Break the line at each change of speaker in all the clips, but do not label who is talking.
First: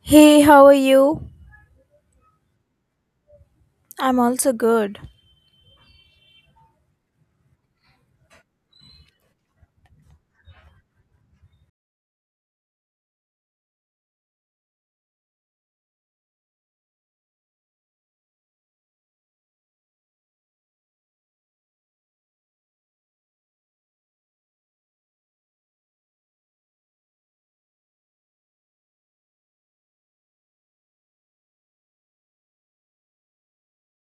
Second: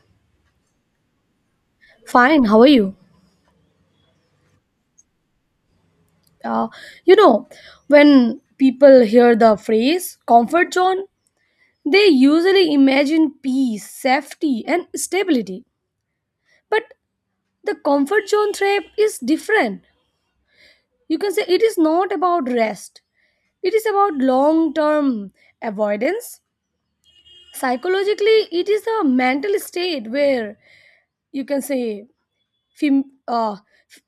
Hey, how are you?
Fine, how are you?
I'm also good.
Uh, you know, when people hear the phrase comfort zone, they usually imagine peace, safety, and stability. But the comfort zone trap is different. You can say it is not about rest, it is about long term avoidance. Psychologically, it is a mental state where you can say Fam- f-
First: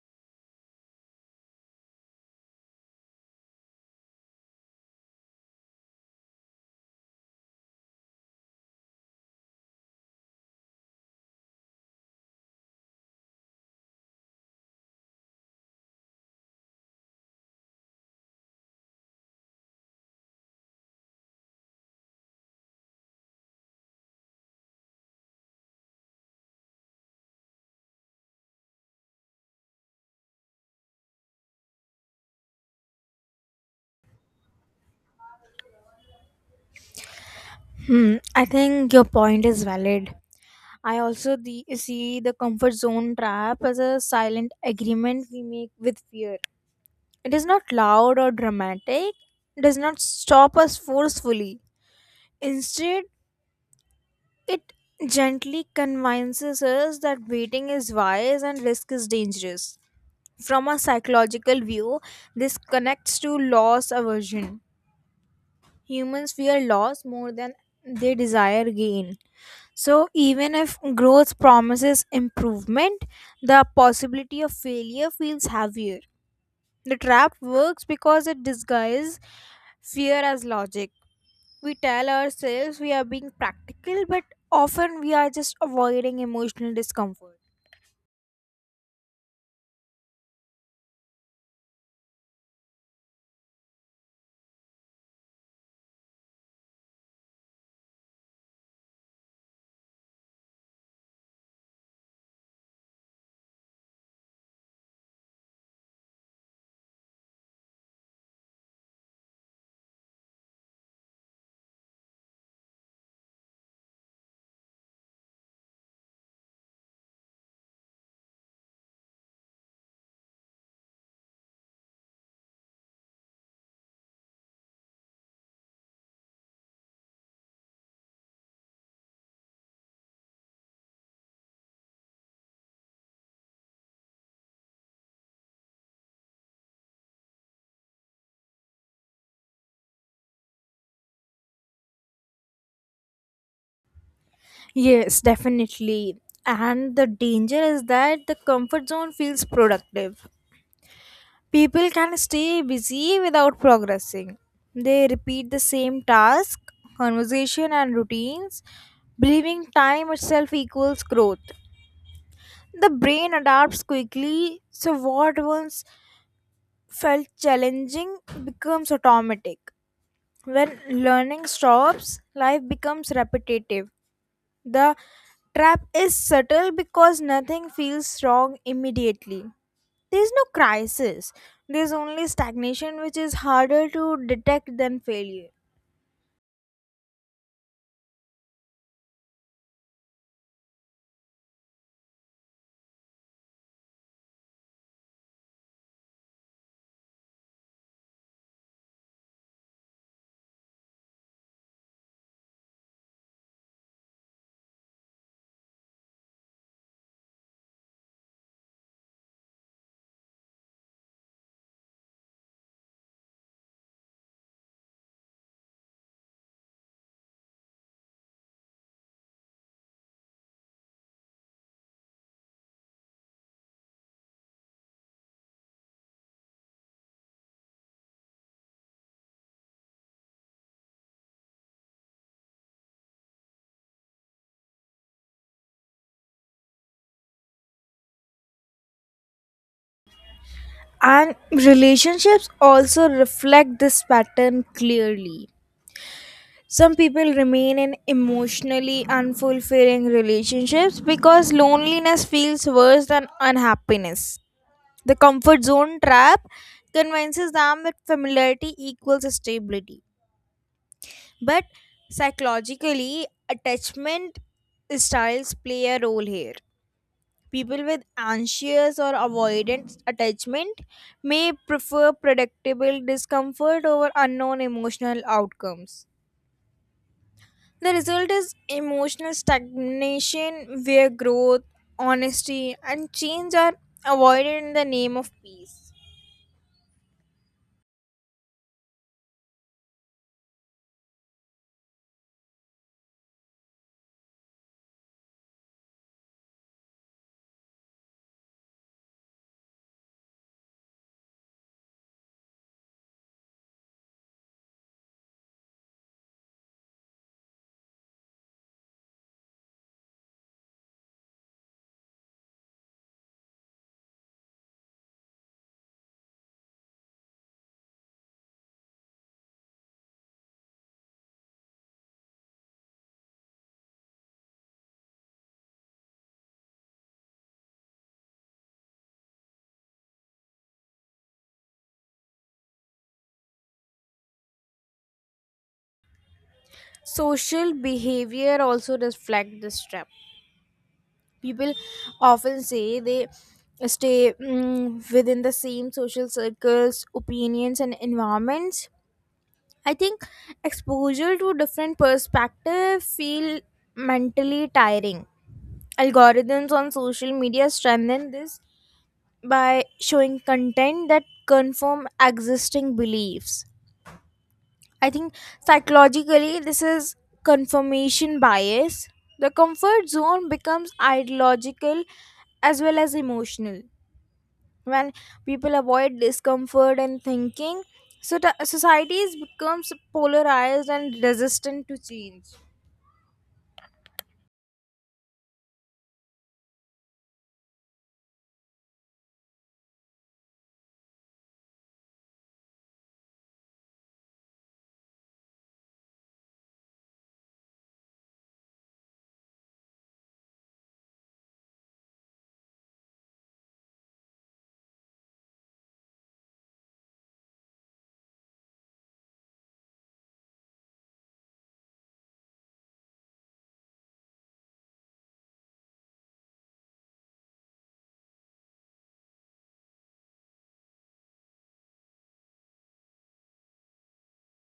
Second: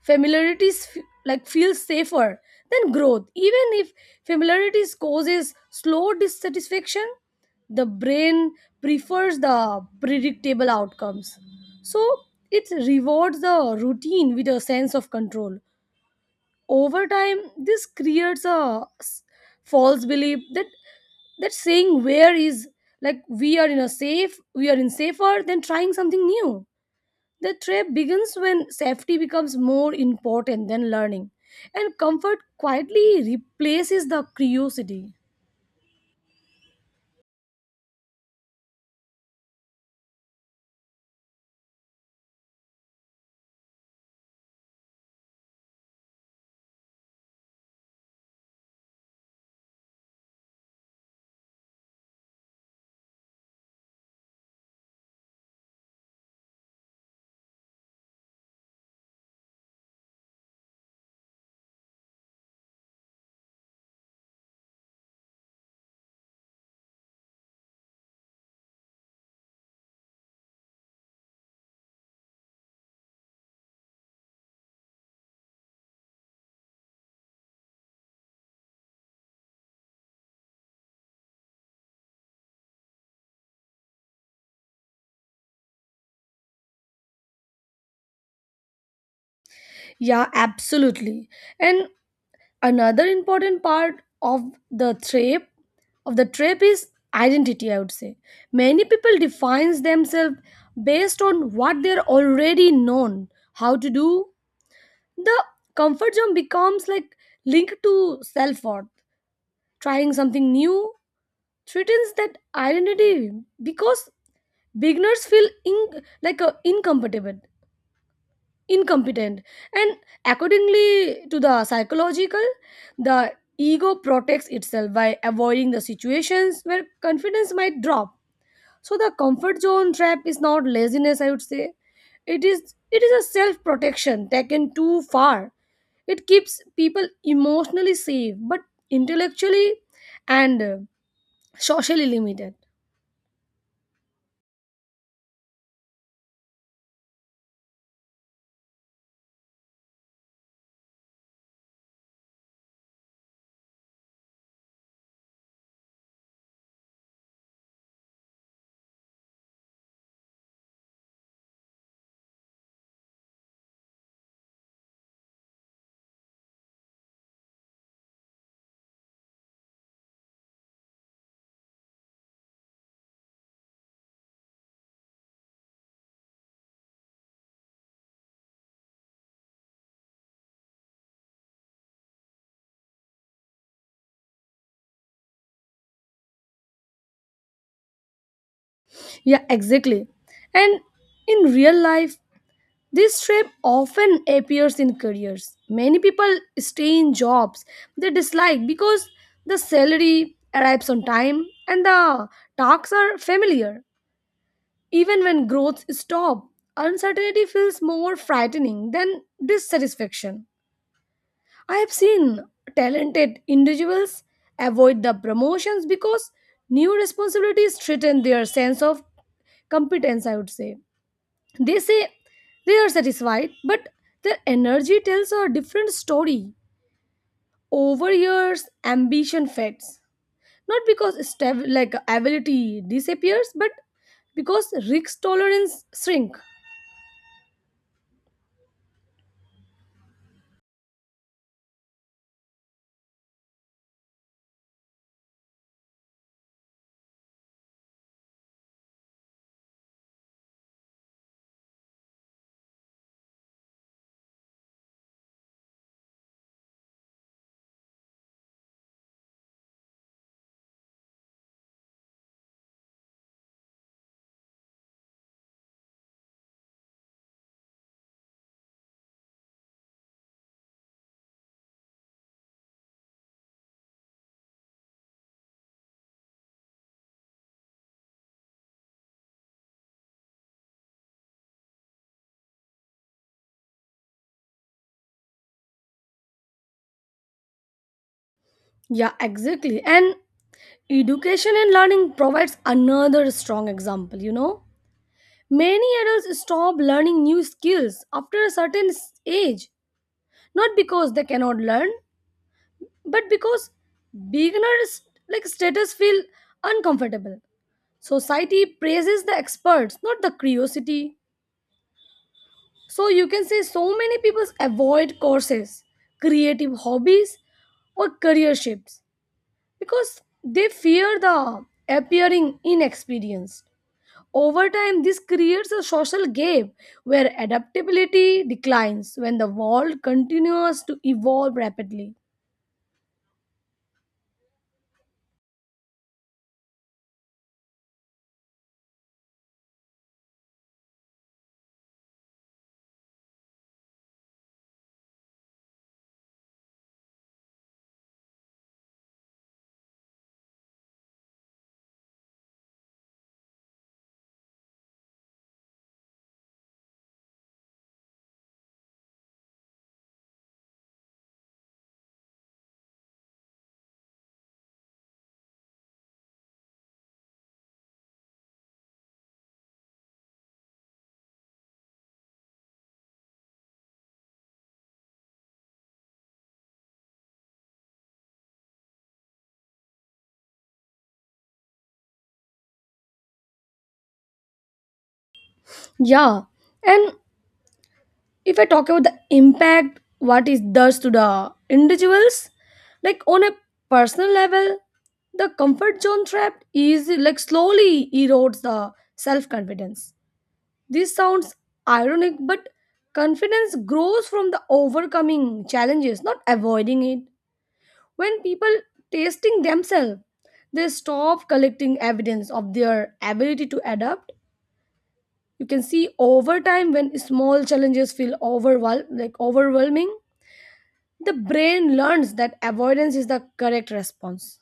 familiarities like feels safer than growth. Even if familiarities causes slow dissatisfaction, the brain prefers the predictable outcomes. So it rewards the routine with a sense of control. Over time, this creates a false belief that that saying where is like we are in a safe, we are in safer than trying something new. The trap begins when safety becomes more important than learning, and comfort quietly replaces the curiosity.
I think your point is valid. I see the comfort zone trap as a silent agreement we make with fear. It is not loud or dramatic, it does not stop us forcefully. Instead, it gently convinces us that waiting is wise and risk is dangerous. From a psychological view, this connects to loss aversion. Humans fear loss more than they desire gain. So, even if growth promises improvement, the possibility of failure feels heavier. The trap works because it disguises fear as logic. We tell ourselves we are being practical, but often we are just avoiding emotional discomfort.
Yeah, absolutely. And another important part of the trap the trap is identity, I would say. Many people defines themselves based on what they're already known, how to do. The comfort zone becomes like linked to self-worth. Trying something new threatens that identity because beginners feel in, like incompetent incompetent and accordingly to the psychological the ego protects itself by avoiding the situations where confidence might drop, so the comfort zone trap is not laziness, I would say. It is a self protection taken too far. It keeps people emotionally safe but intellectually and socially limited.
Yes, definitely. And the danger is that the comfort zone feels productive. People can stay busy without progressing. They repeat the same task, conversation, and routines, believing time itself equals growth. The brain adapts quickly, so what once felt challenging becomes automatic. When learning stops, life becomes repetitive. The trap is subtle because nothing feels wrong immediately. There's no crisis. There's only stagnation, which is harder to detect than failure.
Yeah, exactly. And in real life, this shape often appears in careers. Many people stay in jobs they dislike because the salary arrives on time and the tasks are familiar. Even when growth stops, uncertainty feels more frightening than dissatisfaction. I have seen talented individuals avoid the promotions because new responsibilities threaten their sense of competence, I would say. They say they are satisfied, but their energy tells a different story. Over years, ambition fades. Not because like ability disappears, but because risk tolerance shrink.
And relationships also reflect this pattern clearly. Some people remain in emotionally unfulfilling relationships because loneliness feels worse than unhappiness. The comfort zone trap convinces them that familiarity equals stability. But psychologically, attachment styles play a role here. People with anxious or avoidant attachment may prefer predictable discomfort over unknown emotional outcomes. The result is emotional stagnation where growth, honesty, and change are avoided in the name of peace.
Yeah, exactly. And education and learning provides another strong example, you know. Many adults stop learning new skills after a certain age, not because they cannot learn, but because beginners like status feel uncomfortable. Society praises the experts, not the curiosity. So you can say, so many people avoid courses, creative hobbies, or career shifts because they fear the appearing inexperienced. Over time this creates a social gap where adaptability declines when the world continues to evolve rapidly.
Social behavior also reflects this trap. People often say they stay within the same social circles, opinions, and environments. I think exposure to different perspective feel mentally tiring. Algorithms on social media strengthen this by showing content that confirm existing beliefs. I think psychologically this is confirmation bias. The comfort zone becomes ideological as well as emotional when people avoid discomfort and thinking, so societies becomes polarized and resistant to change.
Yeah. And if I talk about the impact what it does to the individuals, like on a personal level, the comfort zone trap is like slowly erodes the self confidence. This sounds ironic, but confidence grows from the overcoming challenges, not avoiding it. When people testing themselves, they stop collecting evidence of their ability to adapt. You can see over time when small challenges feel like overwhelming. The brain learns that avoidance is the correct response.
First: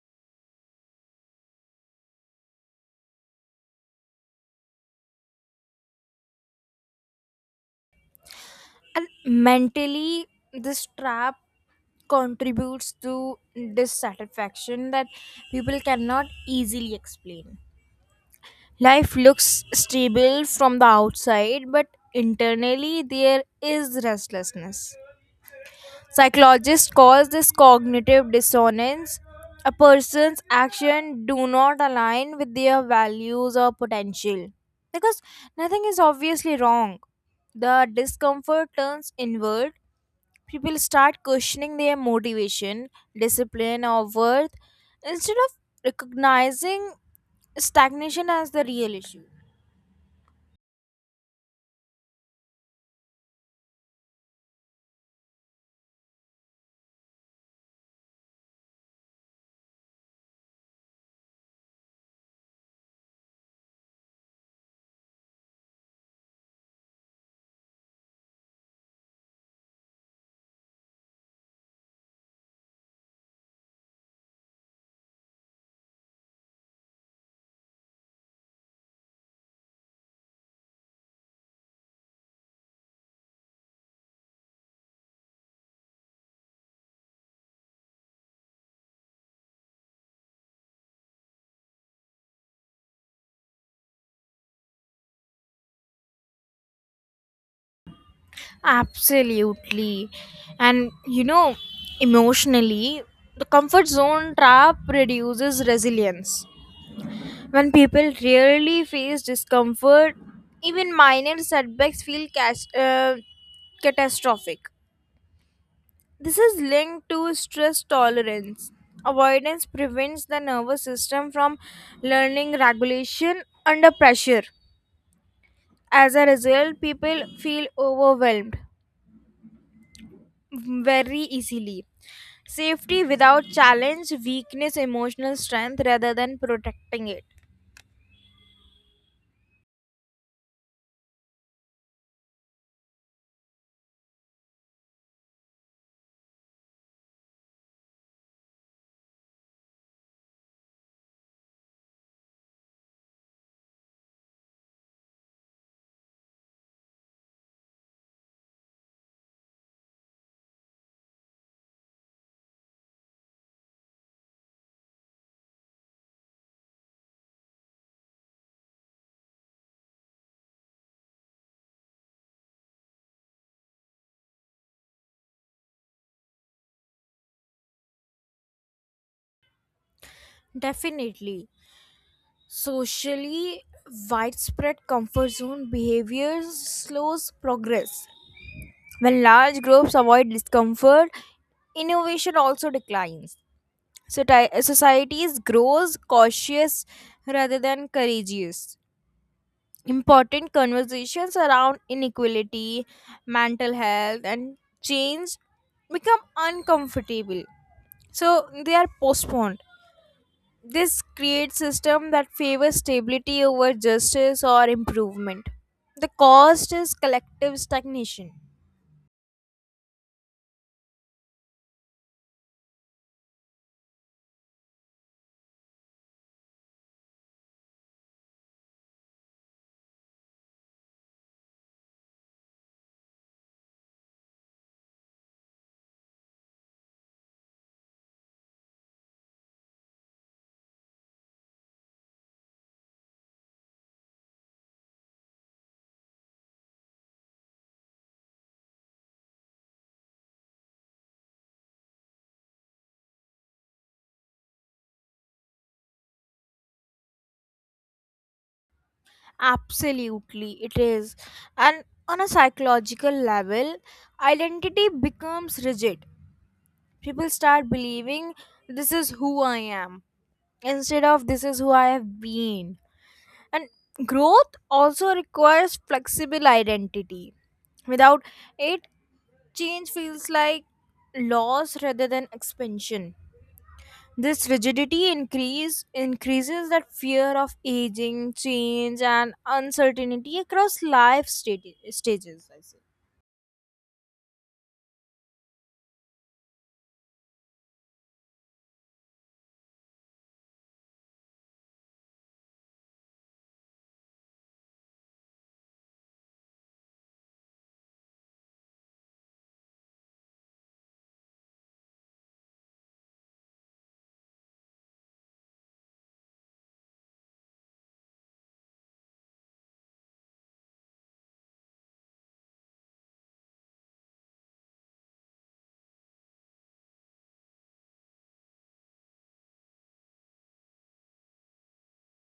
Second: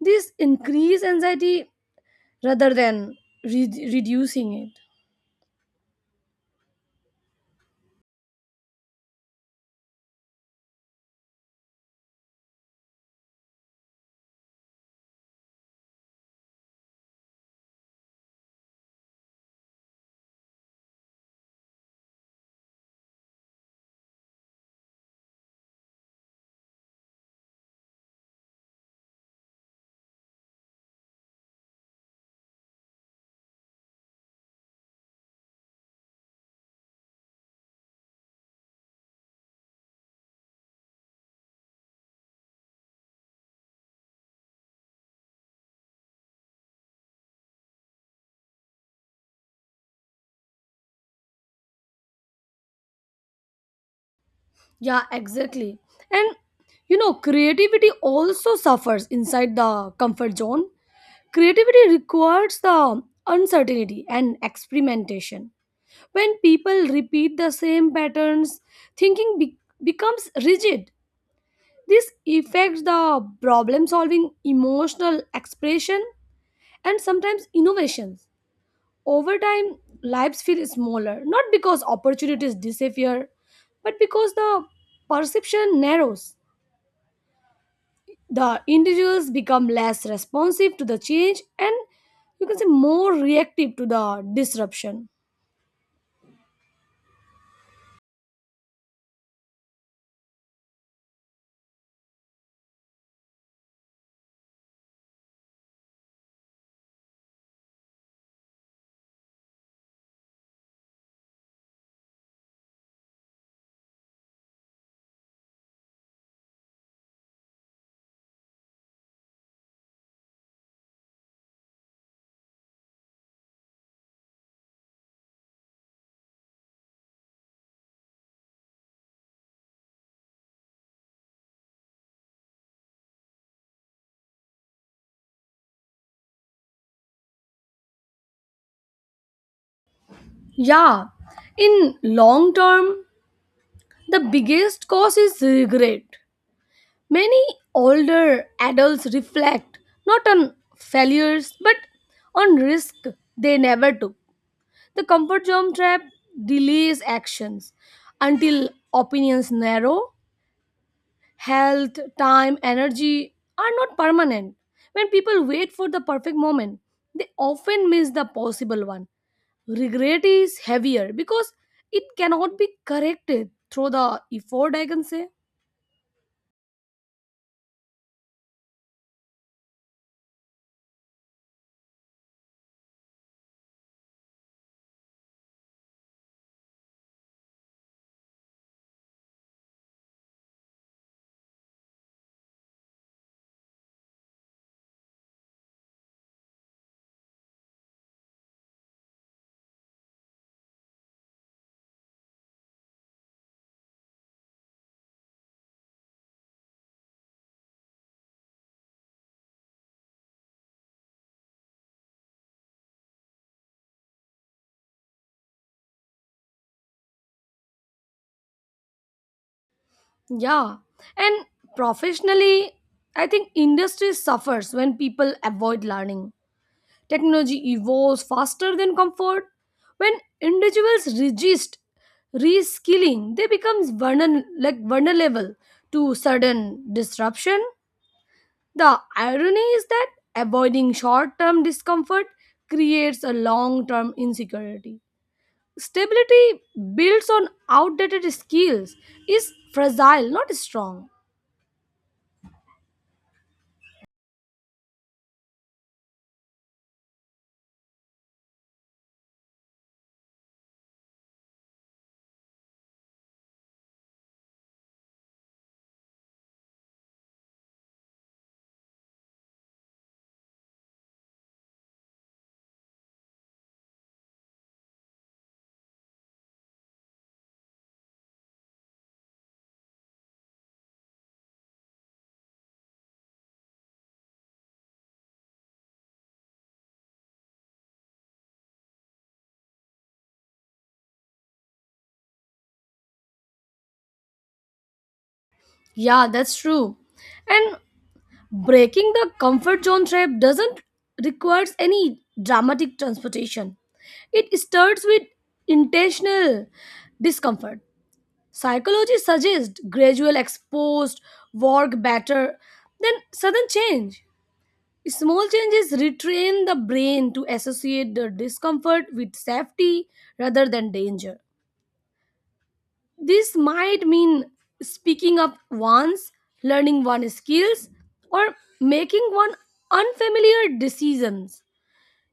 This increases anxiety rather than reducing it.
And mentally this trap contributes to dissatisfaction that people cannot easily explain. Life looks stable from the outside but internally there is restlessness. Psychologists call this cognitive dissonance. A person's actions do not align with their values or potential. Because nothing is obviously wrong. The discomfort turns inward. People start questioning their motivation, discipline, or worth instead of recognizing stagnation as the real issue.
Yeah, exactly. And you know, creativity also suffers inside the comfort zone. Creativity requires the uncertainty and experimentation. When people repeat the same patterns, thinking becomes rigid. This affects the problem solving, emotional expression, and sometimes innovations. Over time, lives feel smaller, not because opportunities disappear, but because the perception narrows. The individuals become less responsive to the change and you can say more reactive to the disruption.
Absolutely. And you know, emotionally, the comfort zone trap reduces resilience. When people rarely face discomfort, even minor setbacks feel catastrophic. This is linked to stress tolerance. Avoidance prevents the nervous system from learning regulation under pressure. As a result, people feel overwhelmed very easily. Safety without challenge, weakness, emotional strength rather than protecting it.
Yeah, in long term, the biggest cause is regret. Many older adults reflect not on failures but on risk they never took. The comfort zone trap delays actions until opinions narrow. Health, time, energy are not permanent. When people wait for the perfect moment, they often miss the possible one. Regret is heavier because it cannot be corrected through the effort, I can say.
Definitely. Socially widespread comfort zone behaviors slows progress. When large groups avoid discomfort, innovation also declines. So societies grows cautious rather than courageous. Important conversations around inequality, mental health, and change become uncomfortable. So they are postponed. This creates system that favors stability over justice or improvement. The cost is collective stagnation.
Yeah. And professionally, I think industry suffers when people avoid learning. Technology evolves faster than comfort. When individuals resist reskilling, they become like vulnerable to sudden disruption. The irony is that avoiding short term discomfort creates a long term insecurity. Stability built on outdated skills is fragile, not strong.
Absolutely, it is. And on a psychological level, identity becomes rigid. People start believing this is who I am instead of this is who I have been. And growth also requires flexible identity. Without it, change feels like loss rather than expansion. This rigidity increases that fear of aging, change, and uncertainty across stages. I say.
Yeah, that's true. And breaking the comfort zone trap doesn't requires any dramatic transportation. It starts with intentional discomfort. Psychology suggests gradual exposed work better than sudden change. Small changes retrain the brain to associate the discomfort with safety rather than danger. This might mean speaking up once, learning one skills, or making one unfamiliar decisions.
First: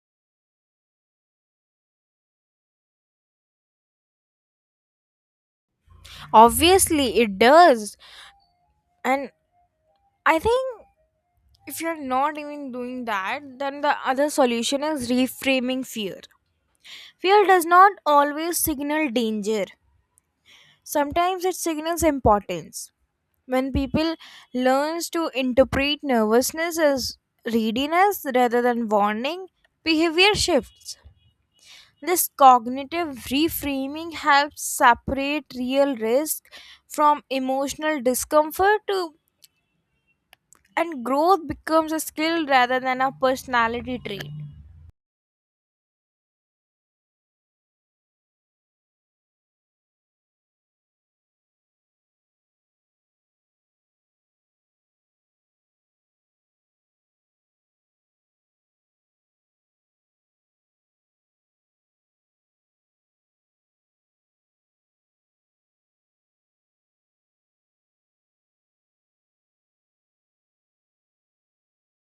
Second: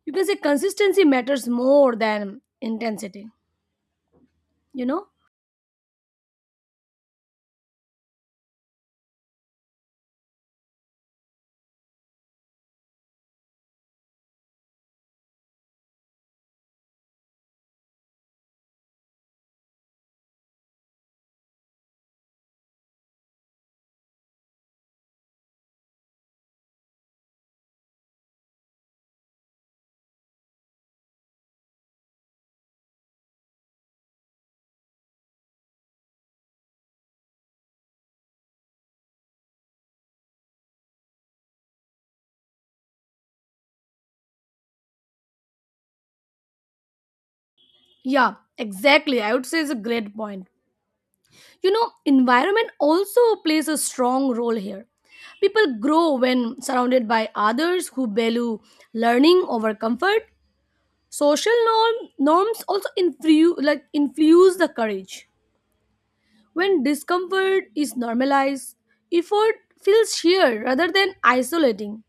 You can say consistency matters more than intensity, you know?
Obviously, it does, and I think if you're not even doing that, then the other solution is reframing fear. Fear does not always signal danger. Sometimes it signals importance. When people learns to interpret nervousness as readiness rather than warning, behavior shifts. This cognitive reframing helps separate real risk from emotional discomfort to, and growth becomes a skill rather than a personality trait.
Yeah, exactly. I would say it's a great point. You know, environment also plays a strong role here. People grow when surrounded by others who value learning over comfort. Norms also like infuse the courage. When discomfort is normalized, effort feels shared rather than isolating.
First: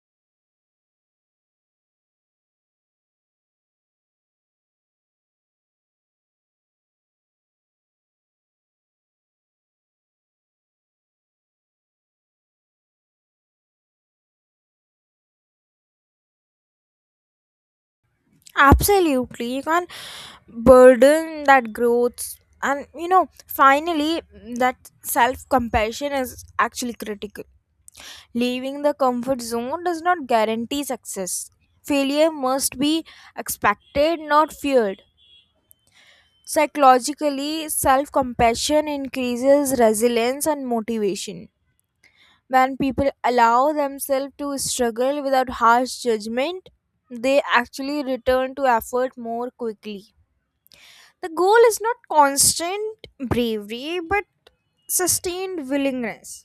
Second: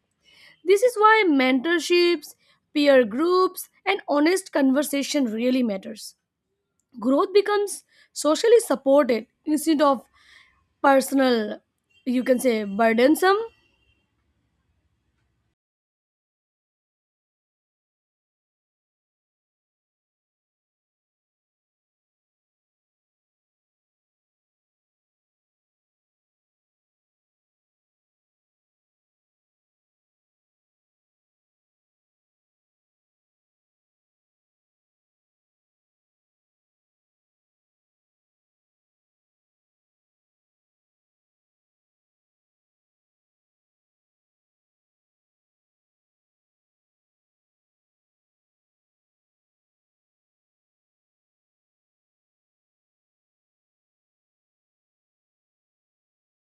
This is why mentorships, peer groups, and honest conversation really matters. Growth becomes socially supported instead of personal, you can say, burdensome.
Absolutely, you can't burden that growth. And you know, finally, that self compassion is actually critical. Leaving the comfort zone does not guarantee success. Failure must be expected, not feared. Psychologically, self compassion increases resilience and motivation. When people allow themselves to struggle without harsh judgment, they actually return to effort more quickly. The goal is not constant bravery, but sustained willingness.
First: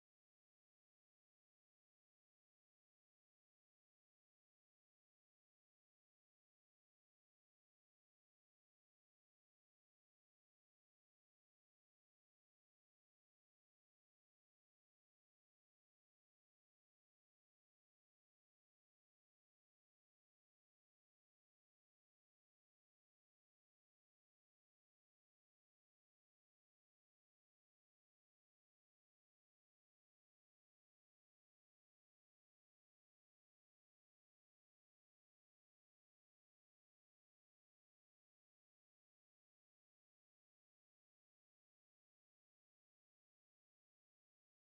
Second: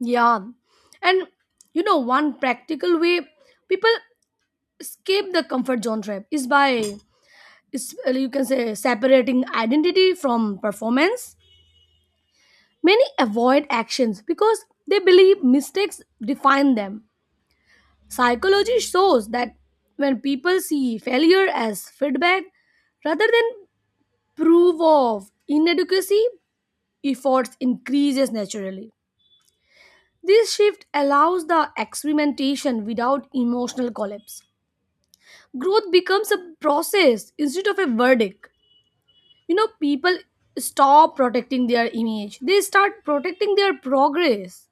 Yeah. And you know, one practical way people escape the comfort zone trap is you can say, separating identity from performance. Many avoid actions because they believe mistakes define them. Psychology shows that when people see failure as feedback rather than proof of inadequacy, efforts increases naturally. This shift allows the experimentation without emotional collapse. Growth becomes a process instead of a verdict. You know, people stop protecting their image. They start protecting their progress.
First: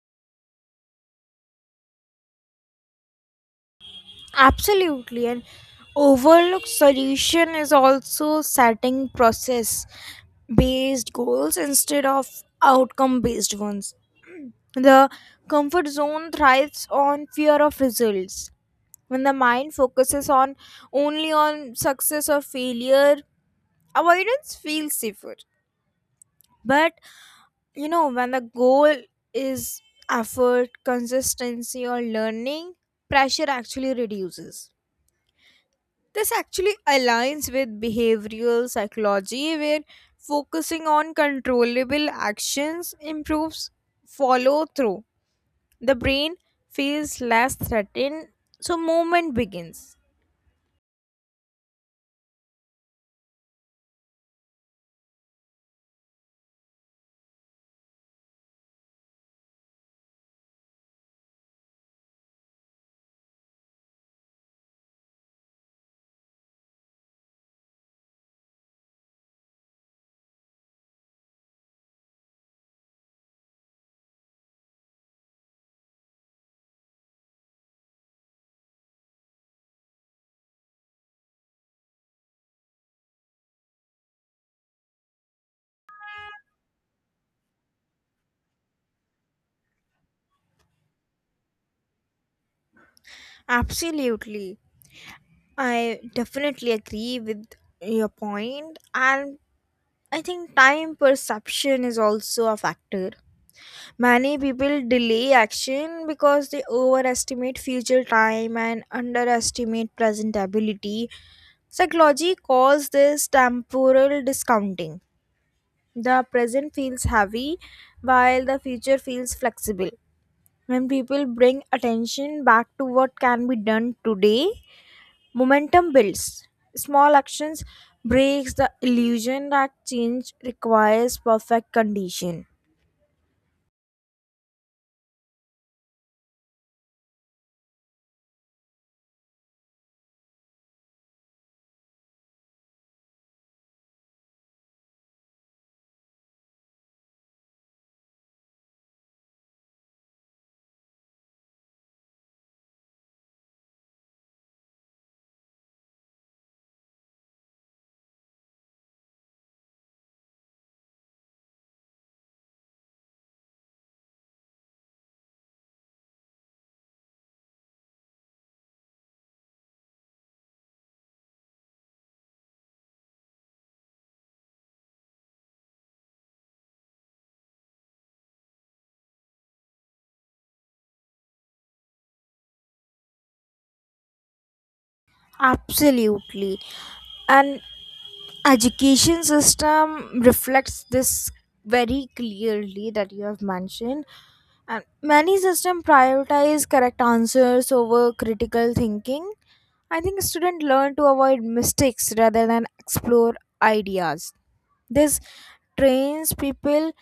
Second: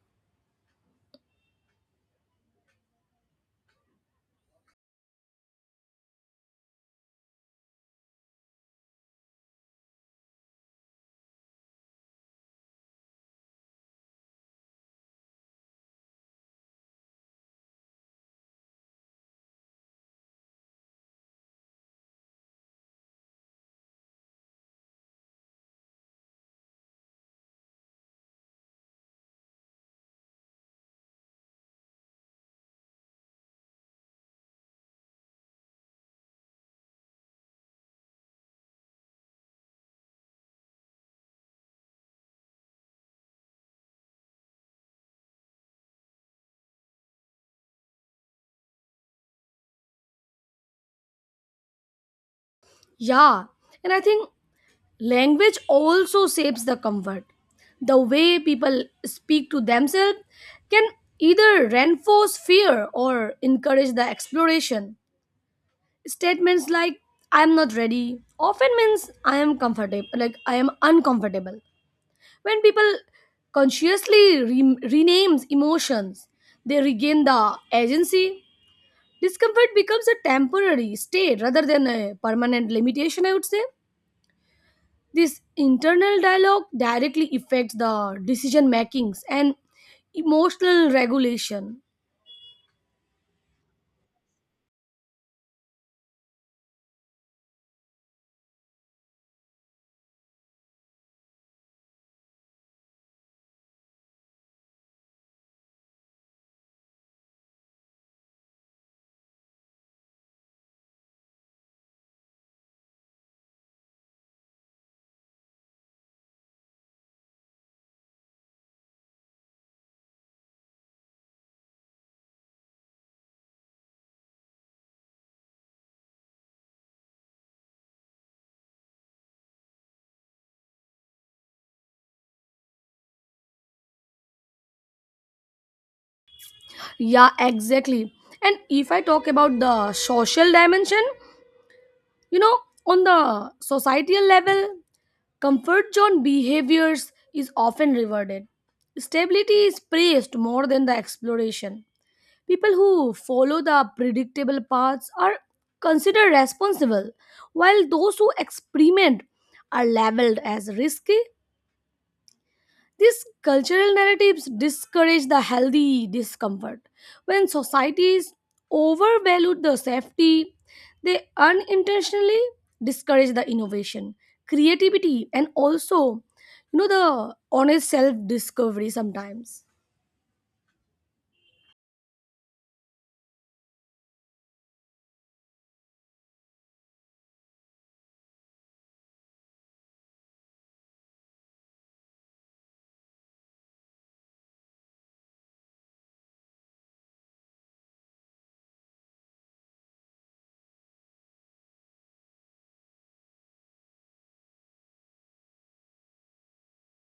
Absolutely. An overlooked solution is also setting process based goals instead of outcome based ones. The comfort zone thrives on fear of results. When the mind focuses on only on success or failure, avoidance feels safer. But you know when the goal is effort consistency or learning, pressure actually reduces. This actually aligns with behavioral psychology where focusing on controllable actions improves follow through. The brain feels less threatened, so movement begins.
Yeah, and I think language also shapes the comfort. The way people speak to themselves can either reinforce fear or encourage the exploration. Statements like I'm not ready often means I am uncomfortable. When people consciously renames emotions, they regain the agency. Discomfort becomes a temporary state rather than a permanent limitation, I would say. This internal dialogue directly affects the decision makings and emotional regulation.
Absolutely. I definitely agree with your point, and I think time perception is also a factor. Many people delay action because they overestimate future time and underestimate present ability. Psychology calls this temporal discounting. The present feels heavy while the future feels flexible. When people bring attention back to what can be done today, momentum builds. Small actions breaks the illusion that change requires perfect condition.
Yeah, exactly. And if I talk about the social dimension, you know, on the societal level, comfort zone behaviors is often rewarded. Stability is praised more than the exploration. People who follow the predictable paths are considered responsible, while those who experiment are labeled as risky. These cultural narratives discourage the healthy discomfort. When societies overvalue the safety, they unintentionally discourage the innovation, creativity, and also, you know, the honest self discovery sometimes.
Absolutely. And education system reflects this very clearly that you have mentioned, and many systems prioritize correct answers over critical thinking. I think students learn to avoid mistakes rather than explore ideas. This trains people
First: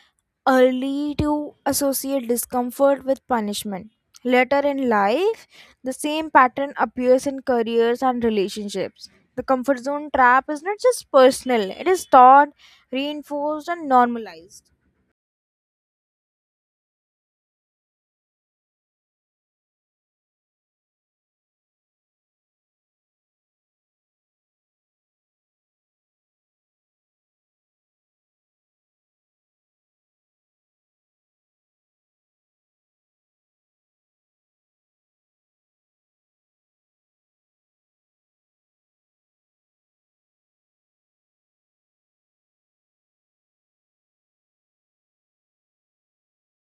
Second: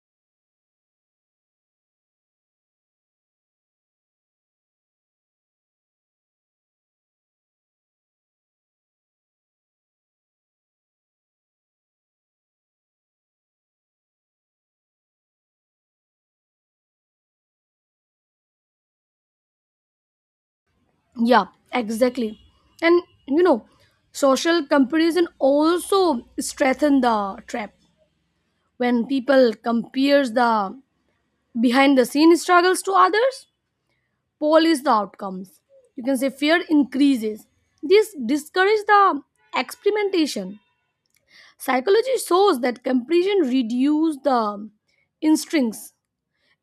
early to associate discomfort with punishment. Later in life, the same pattern appears in careers and relationships. The comfort zone trap is not just personal, it is taught, reinforced, and normalized.
Yeah, exactly. And, you know, social comparison also strengthen the trap when people compares the behind the scene struggles to others polish the outcomes. You can say fear increases. This discourages the experimentation. Psychology shows that comparison reduces the instincts,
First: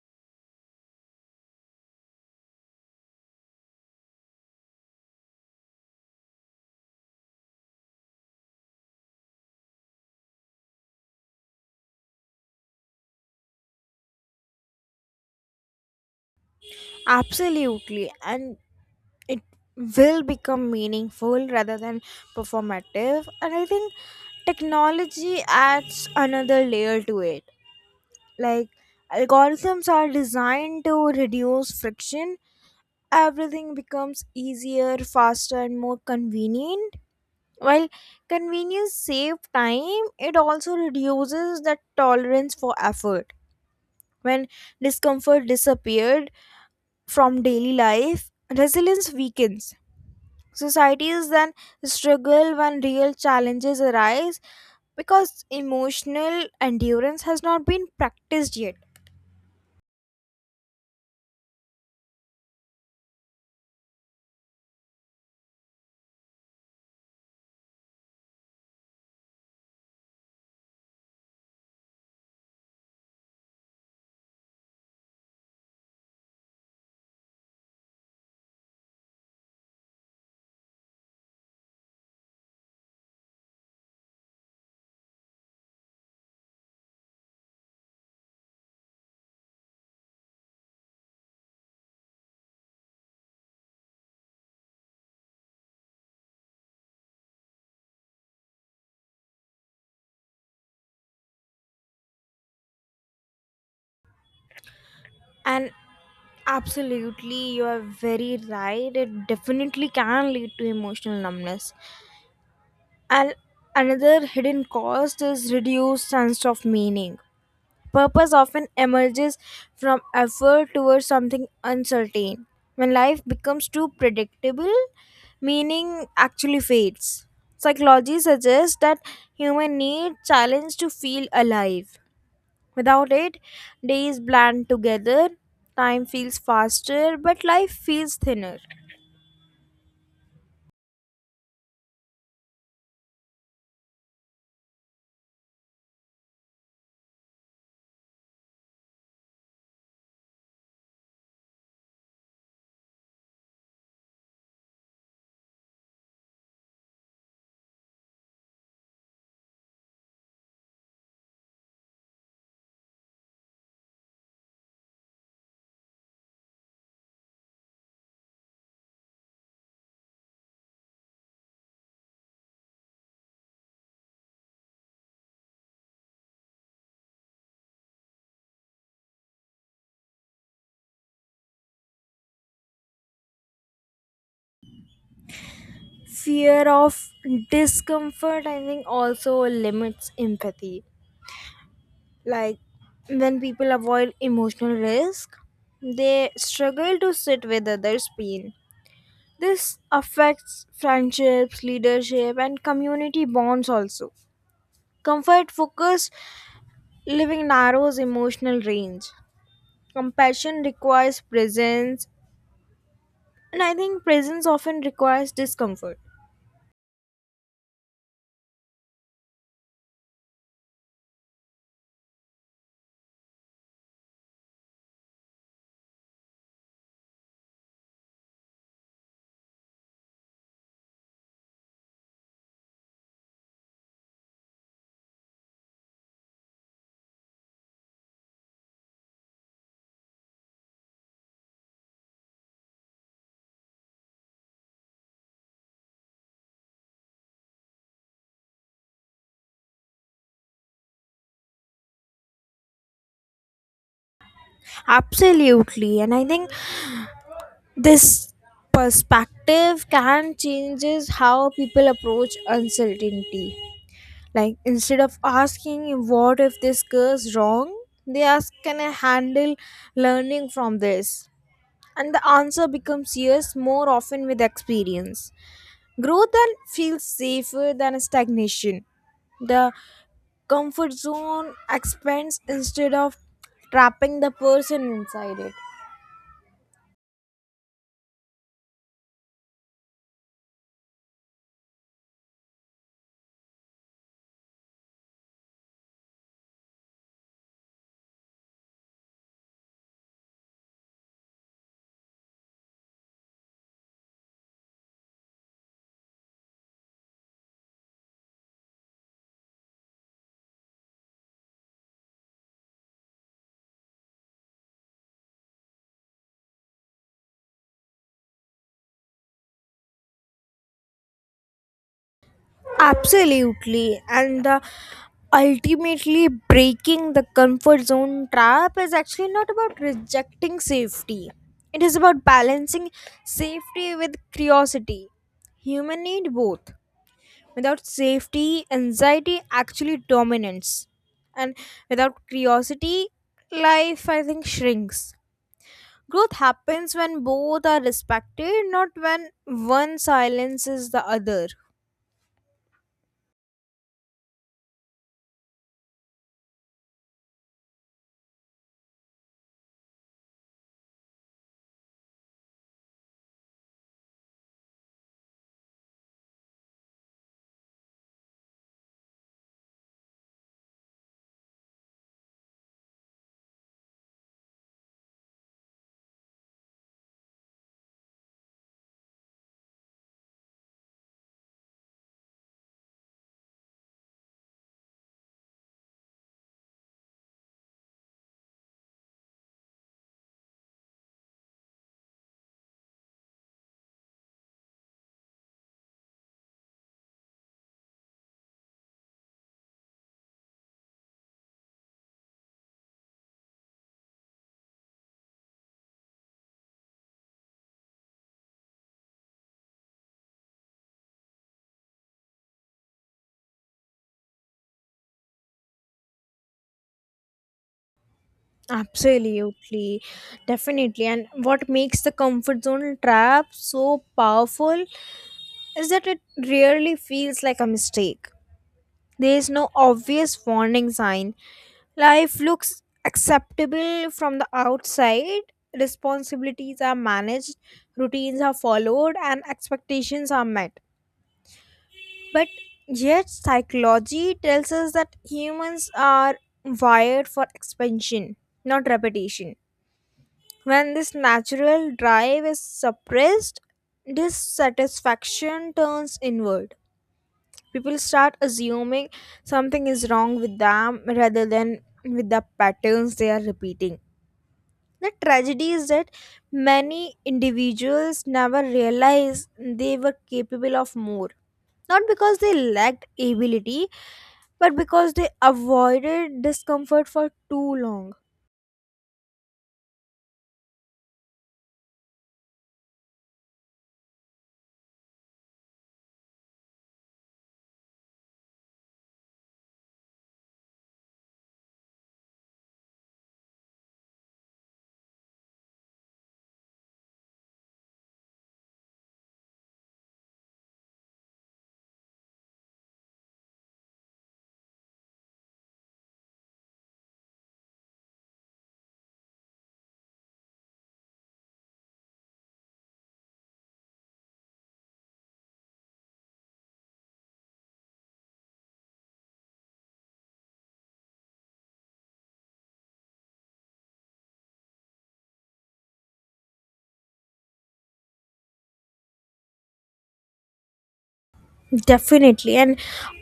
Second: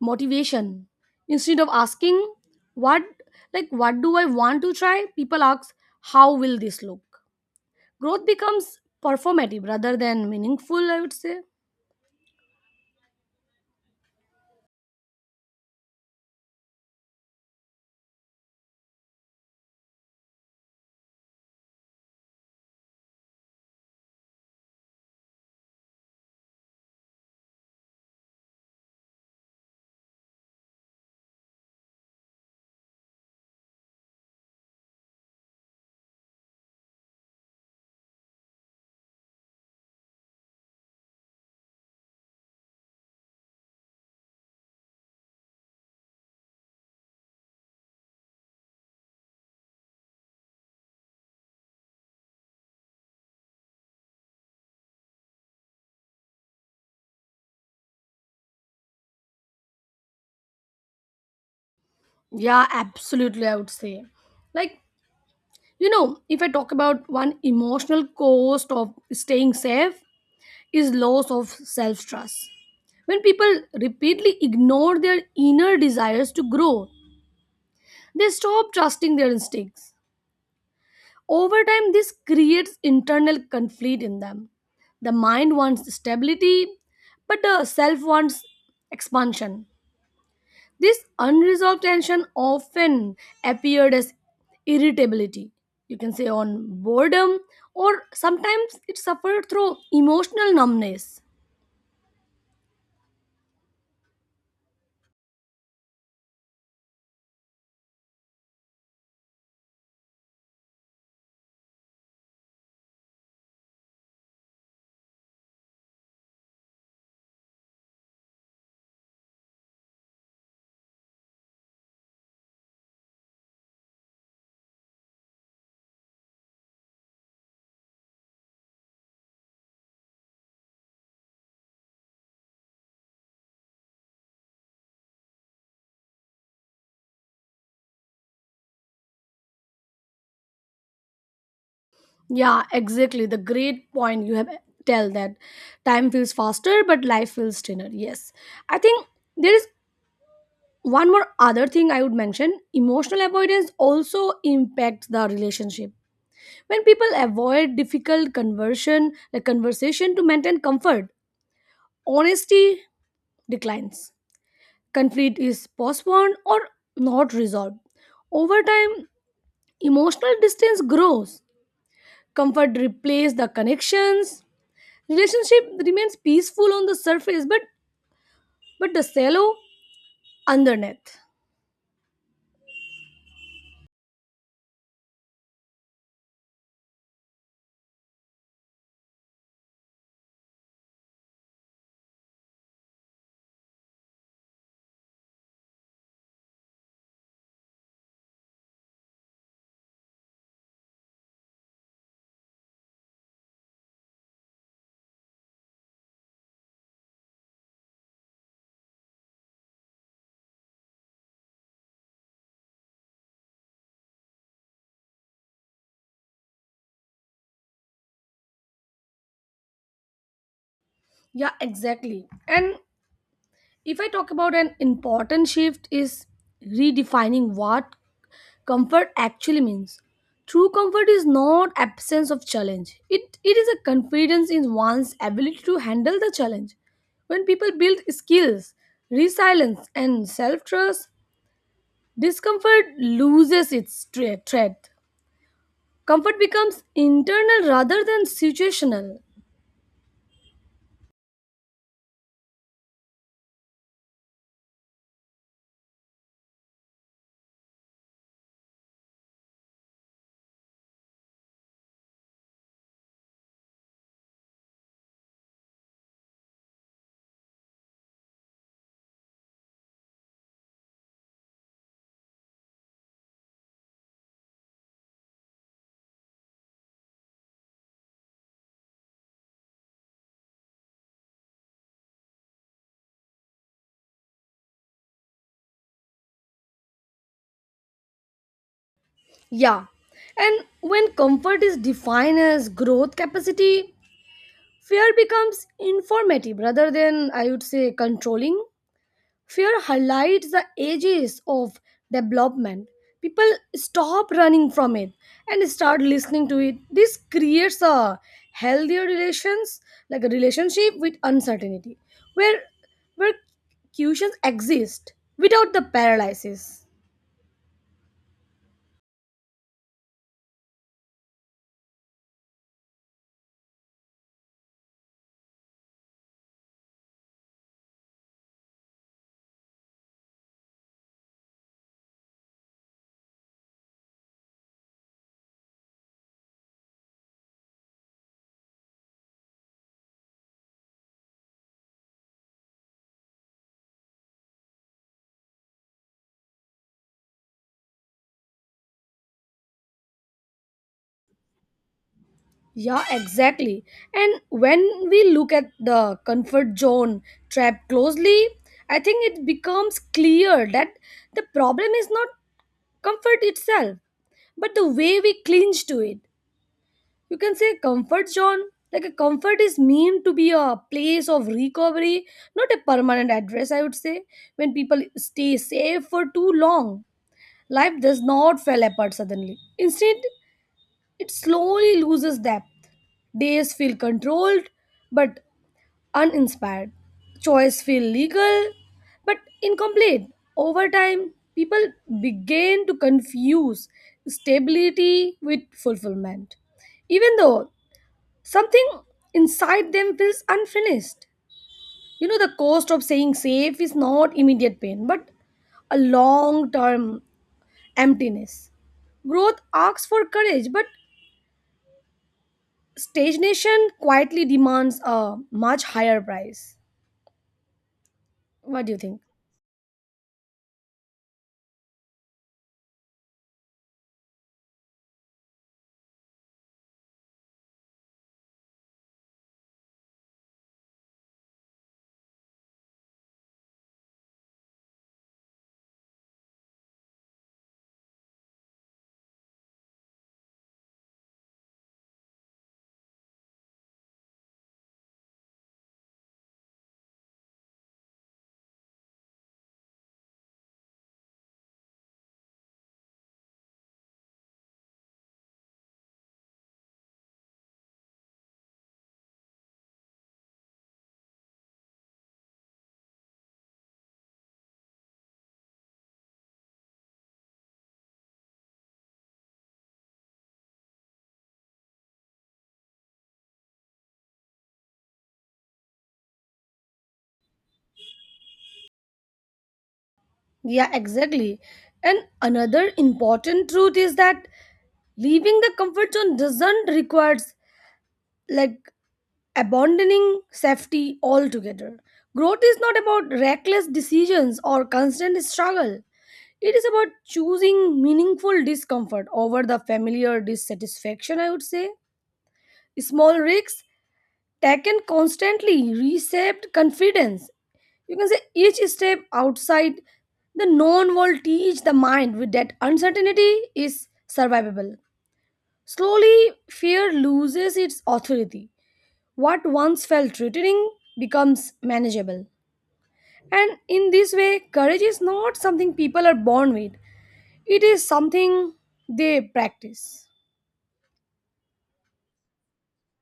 motivation. Instead of asking what like what do I want to try, people ask how will this look? Growth becomes performative rather than meaningful, I would say.
Absolutely. And it will become meaningful rather than performative, and I think technology adds another layer to it. Like, algorithms are designed to reduce friction. Everything becomes easier, faster, and more convenient. While convenience saves time, it also reduces the tolerance for effort. When discomfort disappears from daily life, resilience weakens. Societies then struggle when real challenges arise because emotional endurance has not been practiced yet.
Yeah, absolutely, I would say. Like, you know, if I talk about one emotional cost of staying safe, is loss of self trust. When people repeatedly ignore their inner desires to grow, they stop trusting their instincts. Over time, this creates internal conflict in them. The mind wants stability, but the self wants expansion. This unresolved tension often appeared as irritability. You can say on boredom, or sometimes it suffered through emotional numbness.
And absolutely, you are very right. It definitely can lead to emotional numbness. And another hidden cost is reduced sense of meaning. Purpose often emerges from effort towards something uncertain. When life becomes too predictable, meaning actually fades. Psychology suggests that humans need challenge to feel alive. Without it, days blend together, time feels faster, but life feels thinner.
Yeah, exactly. The great point you have tell that time feels faster, but life feels thinner. Yes, I think there is one more other thing I would mention. Emotional avoidance also impacts the relationship. When people avoid difficult conversion, like conversation to maintain comfort, honesty declines. Conflict is postponed or not resolved. Over time, emotional distance grows. Comfort replaces the connections. Relationship remains peaceful on the surface, but the shallow underneath.
Fear of discomfort, I think, also limits empathy. Like, when people avoid emotional risk, they struggle to sit with others' pain. This affects friendships, leadership, and community bonds also. Comfort focused living narrows emotional range. Compassion requires presence, and I think presence often requires discomfort.
Yeah, exactly. And if I talk about an important shift is redefining what comfort actually means. True comfort is not absence of challenge, it is a confidence in one's ability to handle the challenge. When people build skills, resilience, and self trust, discomfort loses its threat. Comfort becomes internal rather than situational.
Absolutely, and I think this perspective can changes how people approach uncertainty. Like instead of asking what if this goes wrong, they ask can I handle learning from this? And the answer becomes yes more often with experience. Growth then feels safer than stagnation. The comfort zone expands instead of trapping the person inside it.
Yeah. And when comfort is defined as growth capacity, fear becomes informative rather than, I would say, controlling. Fear highlights the ages of development. People stop running from it and start listening to it. This creates a healthier relations, like a relationship with uncertainty, where where cushions exist without the paralysis.
Absolutely. And the ultimately breaking the comfort zone trap is actually not about rejecting safety. It is about balancing safety with curiosity. Human need both. Without safety, anxiety actually dominates. And without curiosity, life I think shrinks. Growth happens when both are respected, not when one silences the other.
Yeah, exactly. And when we look at the comfort zone trap closely, I think it becomes clear that the problem is not comfort itself, but the way we clinch to it. You can say comfort zone, like a comfort is meant to be a place of recovery, not a permanent address, I would say. When people stay safe for too long, life does not fall apart suddenly. Instead, it slowly loses depth. Days feel controlled but uninspired. Choice feel legal but incomplete. Over time, people begin to confuse stability with fulfillment, even though something inside them feels unfinished. You know, the cost of saying safe is not immediate pain, but a long term emptiness. Growth asks for courage, but stagnation quietly demands a much higher price. What do you think?
Absolutely, definitely. And what makes the comfort zone trap so powerful is that it rarely feels like a mistake. There is no obvious warning sign. Life looks acceptable from the outside, responsibilities are managed, routines are followed, and expectations are met. But yet, psychology tells us that humans are wired for expansion, not repetition. When this natural drive is suppressed, dissatisfaction turns inward. People start assuming something is wrong with them rather than with the patterns they are repeating. The tragedy is that many individuals never realize they were capable of more. Not because they lacked ability, but because they avoided discomfort for too long.
Yeah, exactly. And another important truth is that leaving the comfort zone doesn't requires like abandoning safety altogether. Growth is not about reckless decisions or constant struggle. It is about choosing meaningful discomfort over the familiar dissatisfaction, I would say. Small risks tech can constantly reshape confidence. You can say each step outside the known will teach the mind with that uncertainty is survivable. Slowly, fear loses its authority. What once felt threatening becomes manageable. And in this way, courage is not something people are born with, it is something they practice.
Definitely. And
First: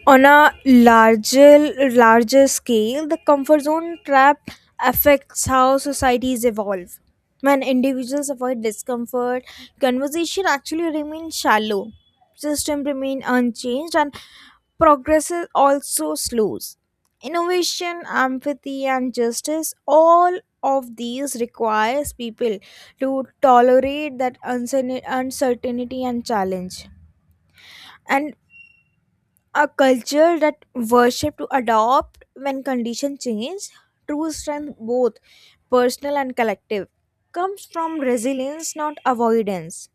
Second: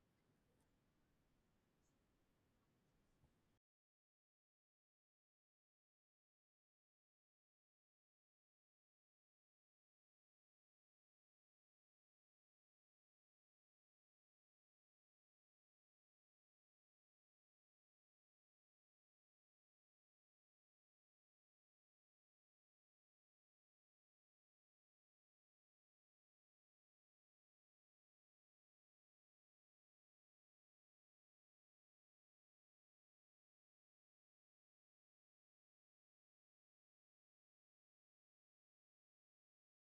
on a larger scale, the comfort zone trap affects how societies evolve. When individuals avoid discomfort, conversation actually remains shallow. System remain unchanged and progress is also slows. Innovation, empathy, and justice, all of these requires people to tolerate that uncertainty and challenge. And a culture that worship to adopt when conditions change, true strength both personal and collective, comes from resilience, not avoidance.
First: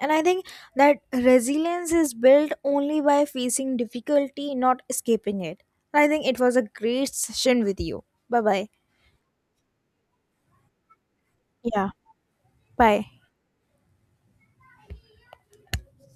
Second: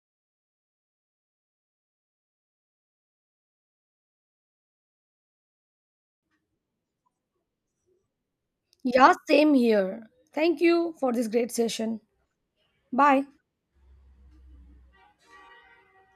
And I think that resilience is built only by facing difficulty, not escaping it. I think it was a great session with you. Bye bye.
Yeah, same here. Thank you for this great
Yeah.
session.
Bye.
Bye.